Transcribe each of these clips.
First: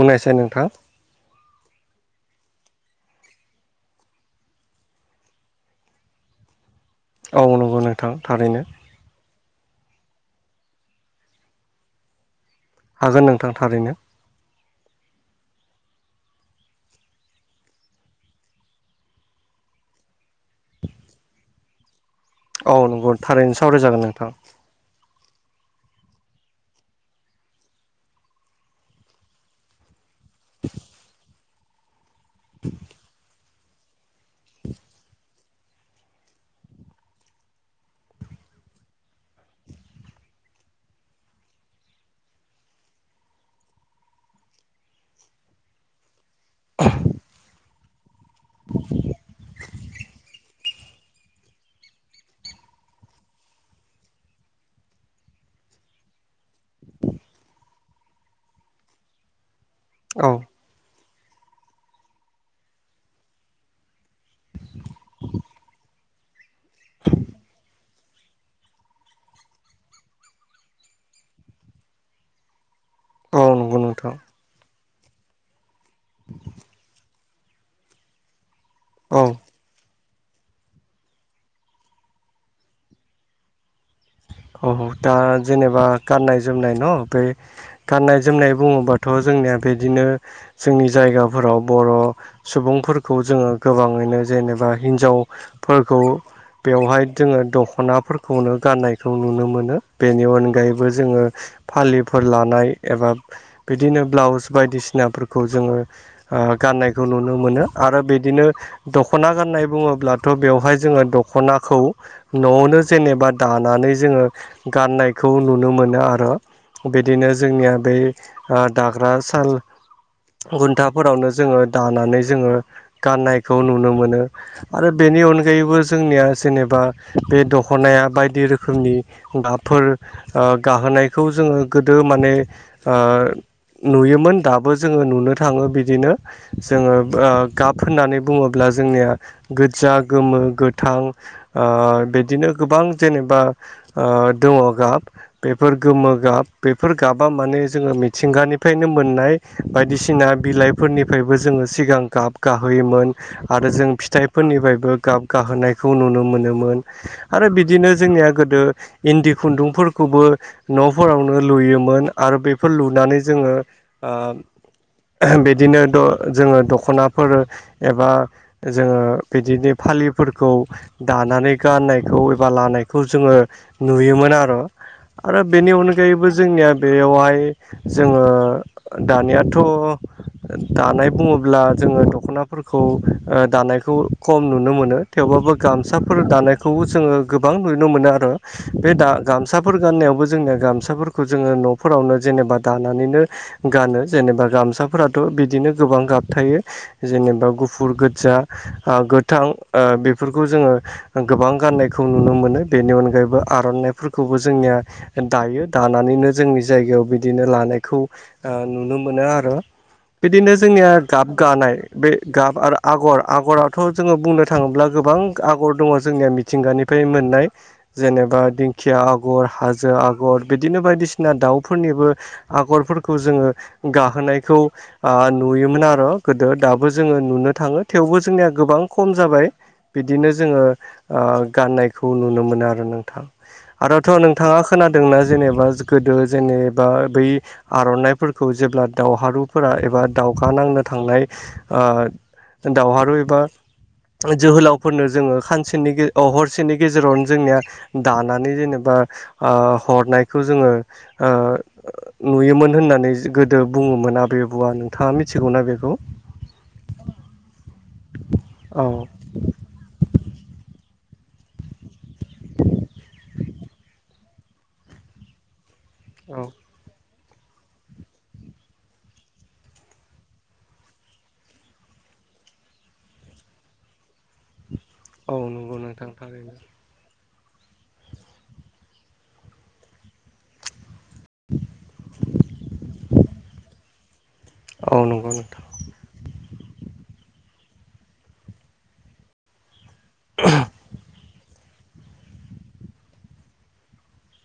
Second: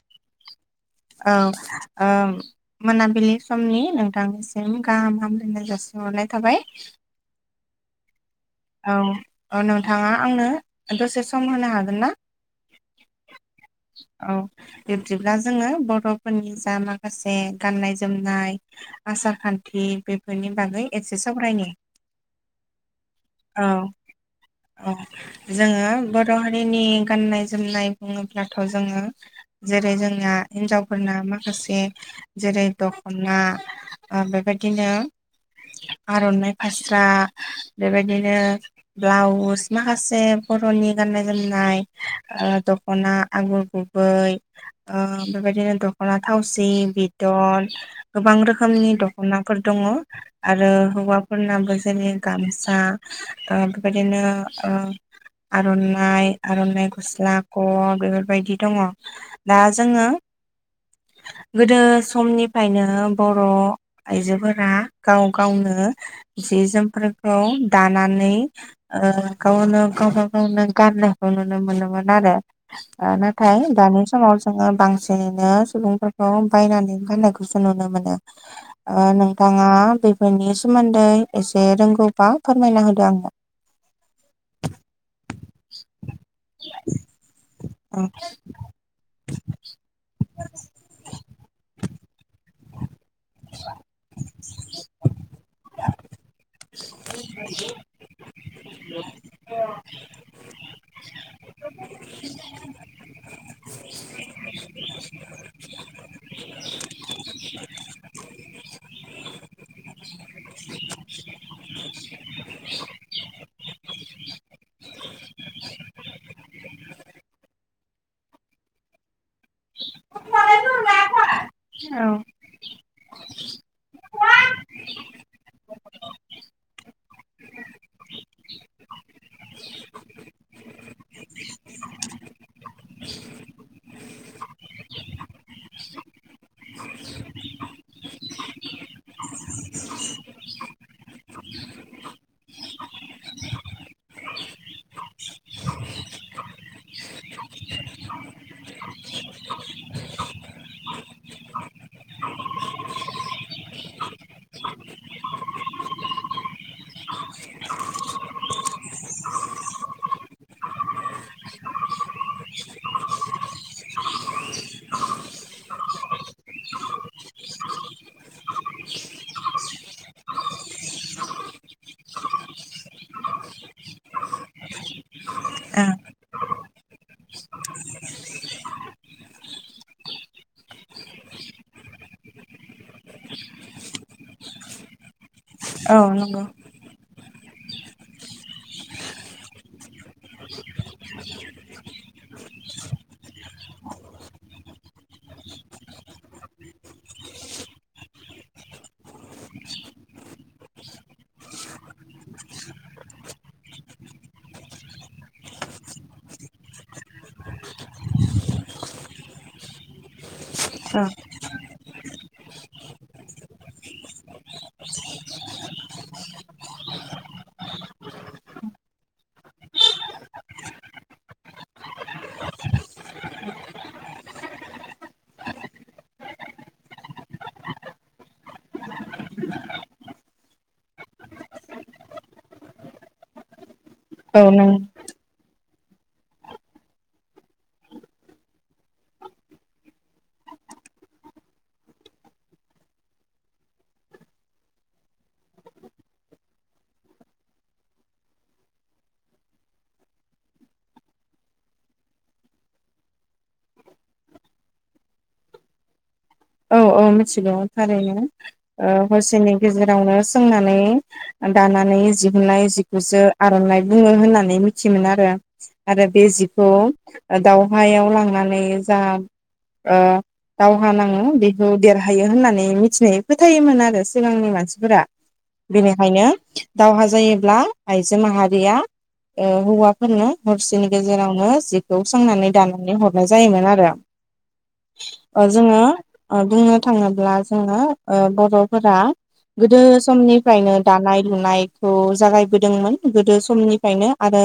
बुंनायसाय नोंथां औ ओम मोनाबिलि समनि नोंथांनिसिम गाहाम हामलायनाय जासिहरनाय थाबाय औ नोंगौ नोंथां थारैनो औ ओ नोंथाङा आंनो दसे सम होनो हागोन ना? हागोन नोंथां थारैनो औ बिब्दिब्ला जोङो बर'फोरनि जा माखासे गाननाय जोमनाय आसार खान्थि बेफोरनि बागै एसे सावरायनो औ नोंगौ थारैनो सावराय जागोन नोंथां औ जोङो बर' हारिनि गाननाय जोमनाय बुङोब्लाथ' जोङो जेरै जोंना हिन्जावफोरना माखासे जेरै द'खना आ बेबायदिनो आर'नाइ फास्रा बेबायदिनो ब्लाउस माखासे बर'नि गाननाय जोमनाय ओ दख'ना आगर गु बै ओ बेबायदिनो दख अना थावसि बिदर गोबां रोखोमनि दख'नाफोर दङ आरो हौवाफोरनाबो जोंनि गाम सा ओ बेबायदिनो ओ आर'नाइ आर'नाइ गस्ला क बेफोरबायदि दङ दा जोङो औ गोदो समनिफायनो बर' आइजोफोरा गाव गावनो जि जोमफोर [unintelligible] दा नानै ओ गावनो गावबा गावनो गान्नोखौ नुनो मोनोमोन आरो ओ औ नाथाय नंगौ दानि नोंथां समाव जोङो बांसिनैनो सुबुंफोरखौ बायनानै गाननायखौसो नुनो मोनो ओ औ नोंथाङा बेफोरनि सोमोन्दै एसे रोंगौबा फोरमायना होदो आंनो औ दा जेनेबा गाननाय जोमनाय न बै गाननाय जोमनाय बुङोबाथ' जोंनिया बिदिनो जोंनि जायगाफोराव बर' सुबुंफोरखौ जोङो गोबाङैनो जेनेबा हिन्जावफोरखौ बेवहाय दोङो दख'नाफोरखौनो गाननाय जों नुनो मोनो बेनि अनगायैबो जोङो फालिफोर लानाय एबा बिदिनो ब्लाउस बायदिसिनाफोरखौ जोङो ओ गाननायखौ नुनो मोनो आरो बिदिनो दख'ना गान्नाय बुङोब्लाथ' बेवहाय जोङो दख'नाखौ न'आवनो जेनेबा दाना जोङो गाननायखौ नुनो मोनो आरो बिदिनो जोंनिया बे ओ दाग्रा सान घुन्टाफोरावनो जोङो दानानै औ जोङो गाननायखौ नुनो मोनो आरो बेनि अनगायैबो जोंनिया जेनेबा बे दख'नाया बायदि रो फोरनि आफोर ओ गाहोनायखौ जोङो गोदो माने आ नुयोमोन दाबो जोङो नुनो थाङो बिदिनो जोङो [unintelligible] गाब होननानै बुङोब्ला जोंनिया गोज्जा गोमो गोथां ओ बिदिनो गोबां जेनेबा ओ दङ गाब बेफोर गोमो गाब बेफोर गाबा माने जोङो मिथिंगानिफायनो मोननाय बायदिसिना बिलाइफोरनिफ्रायबो जोङो सिगां गाब गाहोयोमोन आरो जों फिथाइफोरनिफायबो गाब गाहोनायखौ नुनो मोनोमोन आरो बिदिनो जोंनिया गोदो इन्दि खुन्दुंफोरखौबो न'फोरावनो लुयोमोन आरो बेफोर लुनानै जोङो आ [unintelligible] बिदिनो द जोङो दख'नाफोर एबा जोङो बिदिनि फालिफोरखौ दानानै गाननायखौ एबा लानायखौ जोंङो नुयोमोन आरो आरो बेनि अनगायैबो जोंनिया बेवहाय जोंङो दानियाथ' दानाय बुङोब्ला जोंङो दख'नाफोरखौ ओ दानायखौ खम नुनो मोनो थेवबाबो औ गामसाफोर नंगौ दानायखौ जोंङो गोबां नुनो मोनो आरो। बे दा गामसाफोर गाननायावबो जोंनिया गामसाफोरखौ जोंङो न'फोरावनो जेनेबा दानानैनो गानो जेनेबा गामसाफोराथ' बिदिनो गोबां गाब थायो। जेनेबा गुफुर, गोजा ओ गोथां ओ बेफोरखौ जोंङो गोबां गाननायखौ नुनो मोनो बेनि अनगायैबो आर'नाइफोरखौबो जोंनिया दायो दानानैनो जोंनि जायगायाव बिदिनो लानायखौ ओ नुनो मोनो आरो बिदिनो जोंनिया औ गाब गानाय बे गाब आरो आगर आगरथ' जोंङो बुंनो थाङोब्ला गोबां आगर दङ जोंनिया मि मिथिंगानिफ्राय मोननाय जेनेबा दिंखिया आग'र, हाजो आगर बिदिनो बायदिसिना दाउफोरनिबो आगरफोरखौ जोंङो गाहोनायखौ ओ नुयोमोन आरो गोदो दाबो जोंङो नुनो थांङो थेवबो जोंनिया गोबां खम जाबाय। बिदिनो जोंङो ओ गाननायखौ नुनो मोनो। नोंथां। आरो नोंथां आरोथ' औ नोंथाङा नों खोनादोंना जेनेबा गोदो जेनेबा बै आर'नाइफोरखौ जेब्ला दावहारुफोरा एबा दावहा नांनो थांनाय ओ दावहारु एबा जोहोलावफोरनो जोंङो सानसेनि अ हरसेनि गेजेरावनो जोंनिया दानानै जेनेबा ओ हरनायखौ जोंङो ओ नुयोमोन होननानै गोदो बुंङोमोन आबै आबौआ नोंथाङा मिथिगौना बेखौ? औ औ मिथिगौ थारैनो। औ ओ हरसेनि गेजेरावनो सोंनानै दानानै दिहुननाय जिखौसो आर'नाइ बुंङो होननानै मिथियोमोन आरो। आरो बे औ जिखौ दावहायाव लांनानै जा ओ दावहा नांङो बे देरहायो होननानै मिथिनाय फोथायोमोन आरो सिगांनि मानसिफोरा। औ नंगौ नोंथां बेनिखायनो थारैनो दावहा जायोब्ला आइजो माहारिया ओ हौवा फोरनो हरसेनि गेजेरावनो जिखौ सोंनानै दानानै हरनाय जायोमोन आरो। औ नंगौ ओ नोंथां जोंङो ओ बुंनो थाङोब्ला जोंङो ओ बर'फोरा गोदो समनिफ्रायनो दानाय लुनायखौ जागायबोदोंमोन गोदो समनिफ्रायनो आरो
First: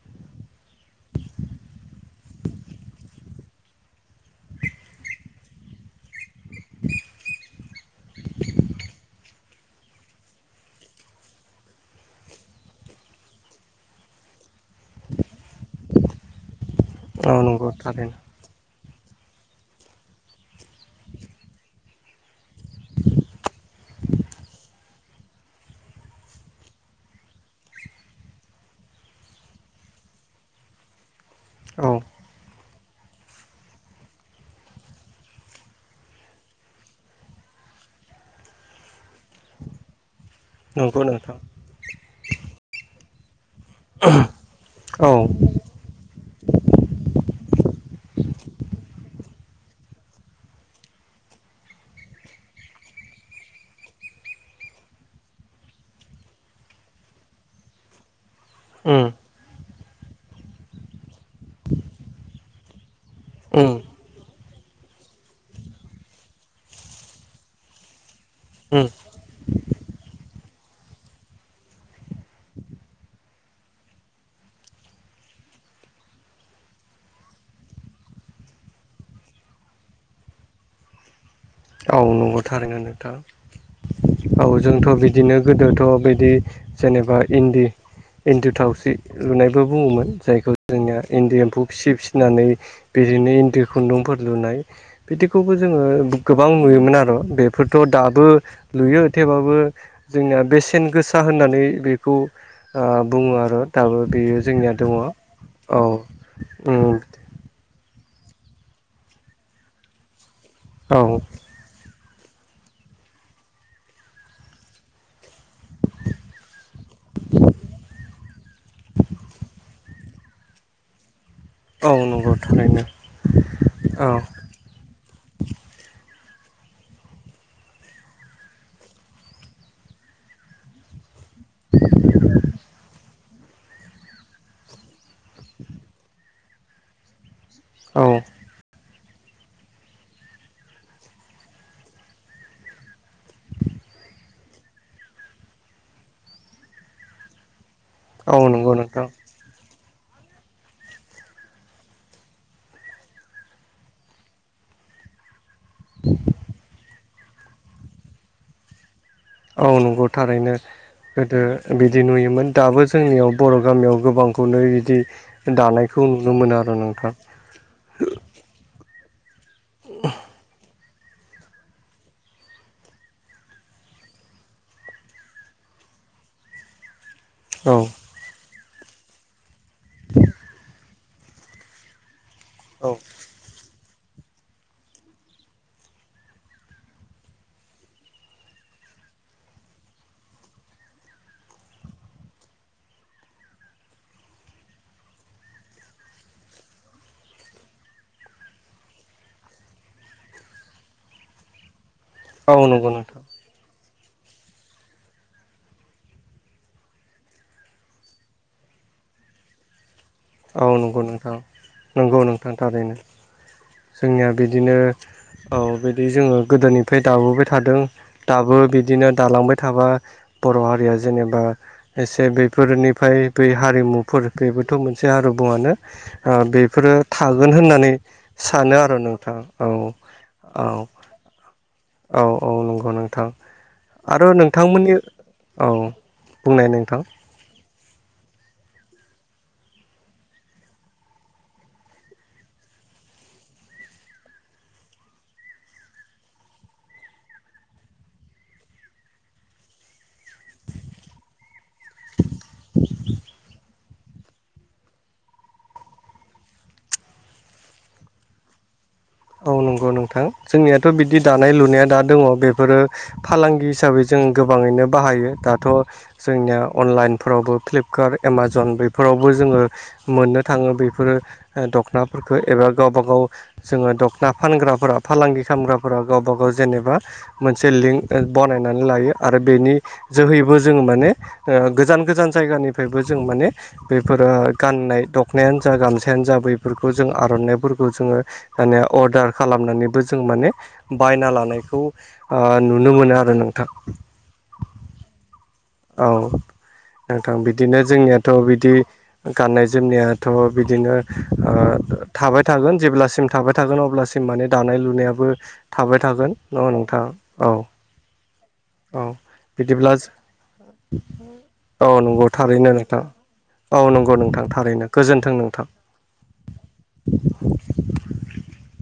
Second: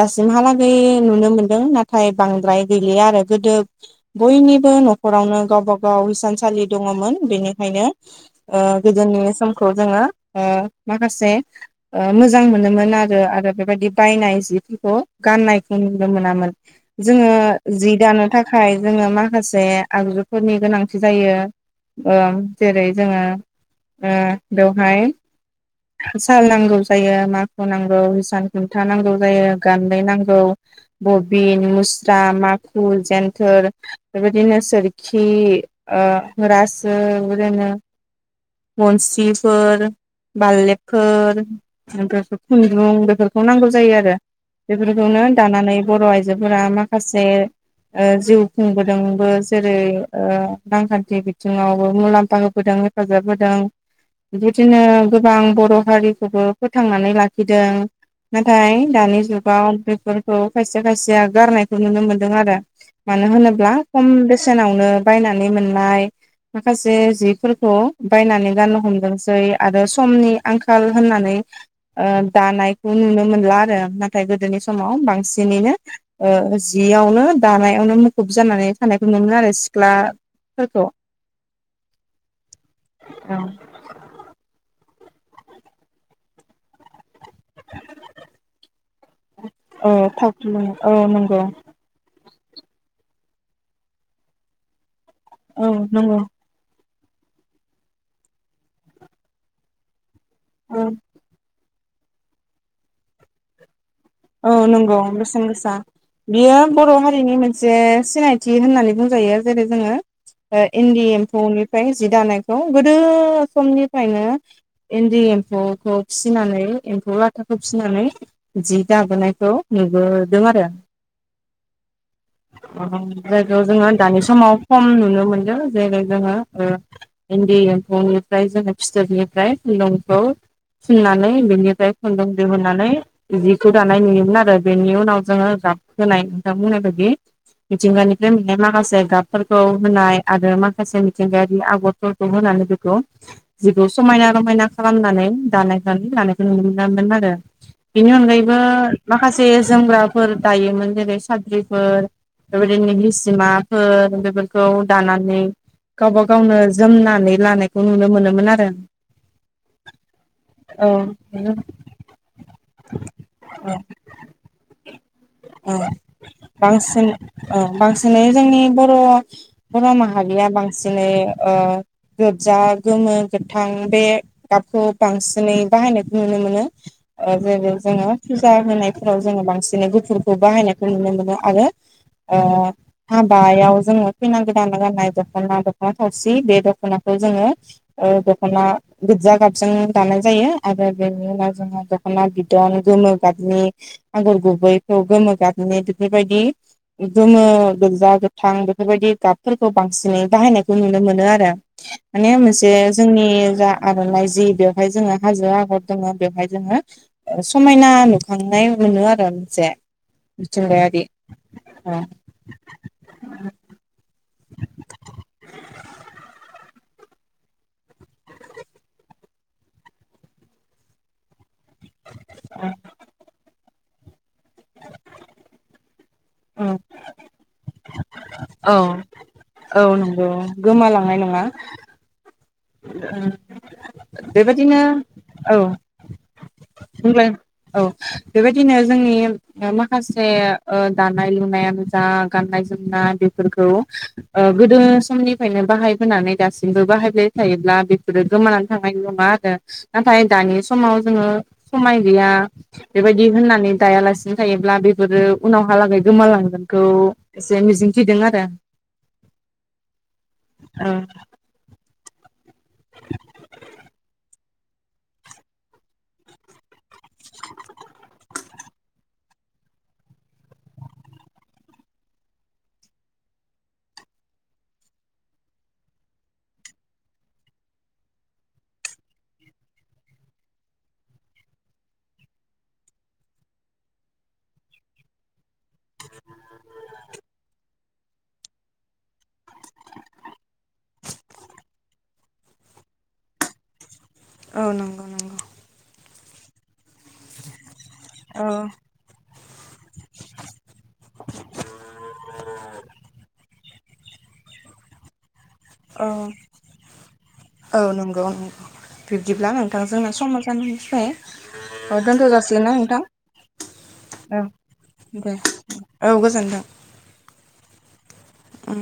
दासिमहालागै नुनो मोनदों नाथाय बांद्राय गैलिया आरो गोदो बयनिबो न'खरावनो गावबा गाव हिसानसालि दङमोन बेनिखायनो ओ गोदोनि समखौ जोंङो ओ माखासे ओ मोजां मोनोमोन आरो आरो बेबायदि बायनाय जिफोरखौ गाननायखौ नुनो मोनामोन। जोंङो औ नंगौ जि थारैनो दानो थाखाय जोंनो माखासे आगजुफोरनि गोनांथि जायो ओ जेरै जोंङो ओ बेवहाय साल नांगौ जायो माखु नांगौ हिसान खुनथा नांगौ जायो गानदै नांगौ। बबिन औ मुस्रा माखु जेन्थोर बेबायदिनो सोरखि ओ रासो बेबायदिनो मनसिफोर नंगौ नोंथां बालेबफोर ओमफ्राय खुन्दुं बेफोरखौ नांगौ जायो आरो औ बेफोरखौनो दानानै बर' आइजोफोरा माखासे ओ जिउ खुंबोदोंबो जेरै ओ रांखान्थि बिथिंङावबो मुलाम्फा होबोदों। हेफाजाब होदों बिबादिनो गोबां बर' हारिखौबो फोथांनानै लाखिदों। नाथाय उम दानि जुगाव बेफोरखौ खायसेया खायसेया गारनायखौ नुनो मोनदों आरो। मानो उम होनोब्ला खम बेसेनावनो बायनानै मोननाय माखासे जिफोरखौ बायनानै उम गाननो हमदोंसै आरो समनि आंखाल होननानै दानायखौ नुनो मोनला आरो नाथाय गोदोनि समाव बांसिनैनो जियावनो दानायावनो मुखुब जानानै थानायखौ नुनो मोनो आरो सिख्ला फोरखौ औ नंगौथ' आरो नंगौ औ जोंथ' बिदिनो गोदोथ' बिदि जेनेबा इन्दि इन्दि थावस्रि लुनायबो औ बुङोमोन थावख्रि जायखौ लुनाय औ जोंनिया इन्दि नंगौ एम्फौ फिसि फिसिनानै बिदिनो इन्दि खुन्दुंफोर लुनाय बिदिखौबो औ जोङो नंगौ गोबां नुयोमोन आरो बेफोरथ' दाबो लुयो थेवबाबो जोंनिया औ बेसेन गोसा होननानै बेखौ बुङो आरो दाबो बेयो औ जोंनिया दङ नंगौ औ बेसेन गोसा बियो बर' उम हारिनि मोनसे जे सिनायथि होननानै बुंजायो जेरै जोङो औ इन्दि एम्फौनि ओमफ्राय जि दानायखौ गोदो समनिफ्रायनो इन्दि एम्फौखौ फिसिनानै एम्फौ लाथाखौ फिसिनानै जि जाबोनायखौ नुबोदों आरो औ नंगौ थारैनो जायगायाव जोङो औ दानि समाव खम नुनो मोनदों जेरै जोङो इन्दि एम्फौनिफ्राय जोङो फिथोबनिफ्राय लंखौ फुननानै बेनिफ्राय खुन्दुं दिहुननानै जि खौ दानाय नुयोमोन आरो बेनि उनाव जोङो गाब होनाय नोंथां बुंनाय बादि औ मिथिंगानिफ्राय मोन्नाय माखासे गाब फोरखौ होनाय आरो माखासे मिथिंगायारि आगरफोरखौ होनानै बेखौ जिखौ समायना रमायना खालामनानै दानाय लानायखौ नुनो मोनामोन आरो बेनि औ अनगायैबो नंगौ नोंथां माखासे जोमग्राफोर दायोमोन जेरै साद्रिफोर बेबायदिनो सिमाफोर बेफोरखौ दानानै गावबा गावनो जोमनानै लानायखौ नुनो मोनोमोन आरो औ नंगौ थारैनो औ गोदो बिदि नुयोमोन दाबो जोंनियाव बर' नंगौ गामियाव गोबां जिखौनो बिदि औ दानायखौ नुनो मोना आरो बांसिन नोंथां बांसिनै जोंनि बर' बर' माहारिया बांसिनै गोजा गोमो गोथां बे गाबखौ बांसिनै बाहायनायखौ नुनो मोनो जेबो औ जोङो फुजा होनायफोराव जोङो बांसिन खौ बाहायनायखौ नुनो मोनो आरो औ हाबायाव जोङो खैना गोदान गाननाय दख'ना दख'ना थावसि बे दख'नाखौ जोङो दख'ना गिर्जा गाबजों दानाय जायो आरो बेनि उनाव जोङो गोबां दखना बिदन गोमो गाबनि आगर गुबैखौ गोमो गाबनि बेफोर बायदि गोमो गोजा गोथां बेफोरबायदि गाबफोरखौ बांसिनै बाहायनायखौ नुनो मोनो आरो माने औ मोनसे नंगौ नोंथां जोंनि जा आर'नाइ जि बेवहाय जोङो हाजो आगर दोङो बेवहाय जोङो ओ समायना नुखांनाय मोनो आरो मोनसे। औ नंगौ मिथिंगायारि नोंथां नंगौ नोंथां थारैनो जोंनिया बिदिनो औ बिदि जोङो गोदोनिफ्राय दाबोबाय थादों दाबो बिदिनो दालांबाय थाबा बर' हारिया जेनेबा एसे बेफोरनिफ्राय बै हारिमुफोर बेबोथ' मोनसे हारिमुआनो। ओ बेफोरो थागोन होननानै सानो औ आरो नोंथां औ नंगौ औ गोमालांनाय नङा औ औ नंगौ नोंथां आरो बेबायदिनो नोंथांमोननि औ बुंनाय नोंथां बुंलाय औ बेबायदिनो जोंनि ओ माखासे ओ दानाय लुनायानो जा गाननाय जोमनाय बेफोरखौ ओ गोदो समनिफ्रायनो बाहायबोनानै दासिमबो बाहायबाय थायोब्ला बेफोरो गोमानानै थांनाय नङा आरो नाथाय दानि समाव जोङो समाय गैया बेबायदि होननानै दायालासिनो थायोब्ला बेफोरो उनावहालागै गोमालांगोनखौ एसे मिजिंथिदों आरो। औ नंगौ नोंथां जोंनियाथ' बिदि दा नाय लुनाया दा दङ बेफोरो फालांगि हिसाबै जों गोबाङैनो बाहायो दाथ' जोंनिया अनलाइनफोरावबो फ्लिपकार्ट एमाजन बेफोरावबो जोङो मोननो थाङो बेफोरो दख'नाफोरखौ एबा गावबा गाव जोङो दख ना फानग्राफोरा फालांगि खालामग्राफोरा गावबा गाव जेनेबा मोनसे लिंक बनायनानै लायो आरो बेनि जोहैबो जों माने ओ गोजान - गोजान जायगानिफ्रायबो जों माने बेफोरो गाननाय दख नायानो जा गामसायानो जा बैफोरखौ जों आर'नाइफोरखौ जोङो माने अर्डार खालामनानैबो जों माने बायना लानायखौ ओ नुनो मोनो आरो नोंथां। औ नंगौ - नंगौ। औ नोंथां बिदिनो जोंनियाथ' औ बिदि गाननाय जोंनियाथ' बिदिनो ओ थाबाय थागोन जेब्लासिम थाबाय थागोन अब्लासिम माने दानाय लुनायाबो थाबाय थागोन न' नोंथां औ नंगौ नंगौ औ बिदिब्ला इनिफ्राय औ ओ नंगौ दोनथ' जासिगोन थारैनो ना नोंथां? औ नंगौ औ नोंथां थारैनो गोजोनथों दे नोंथां। औ ओं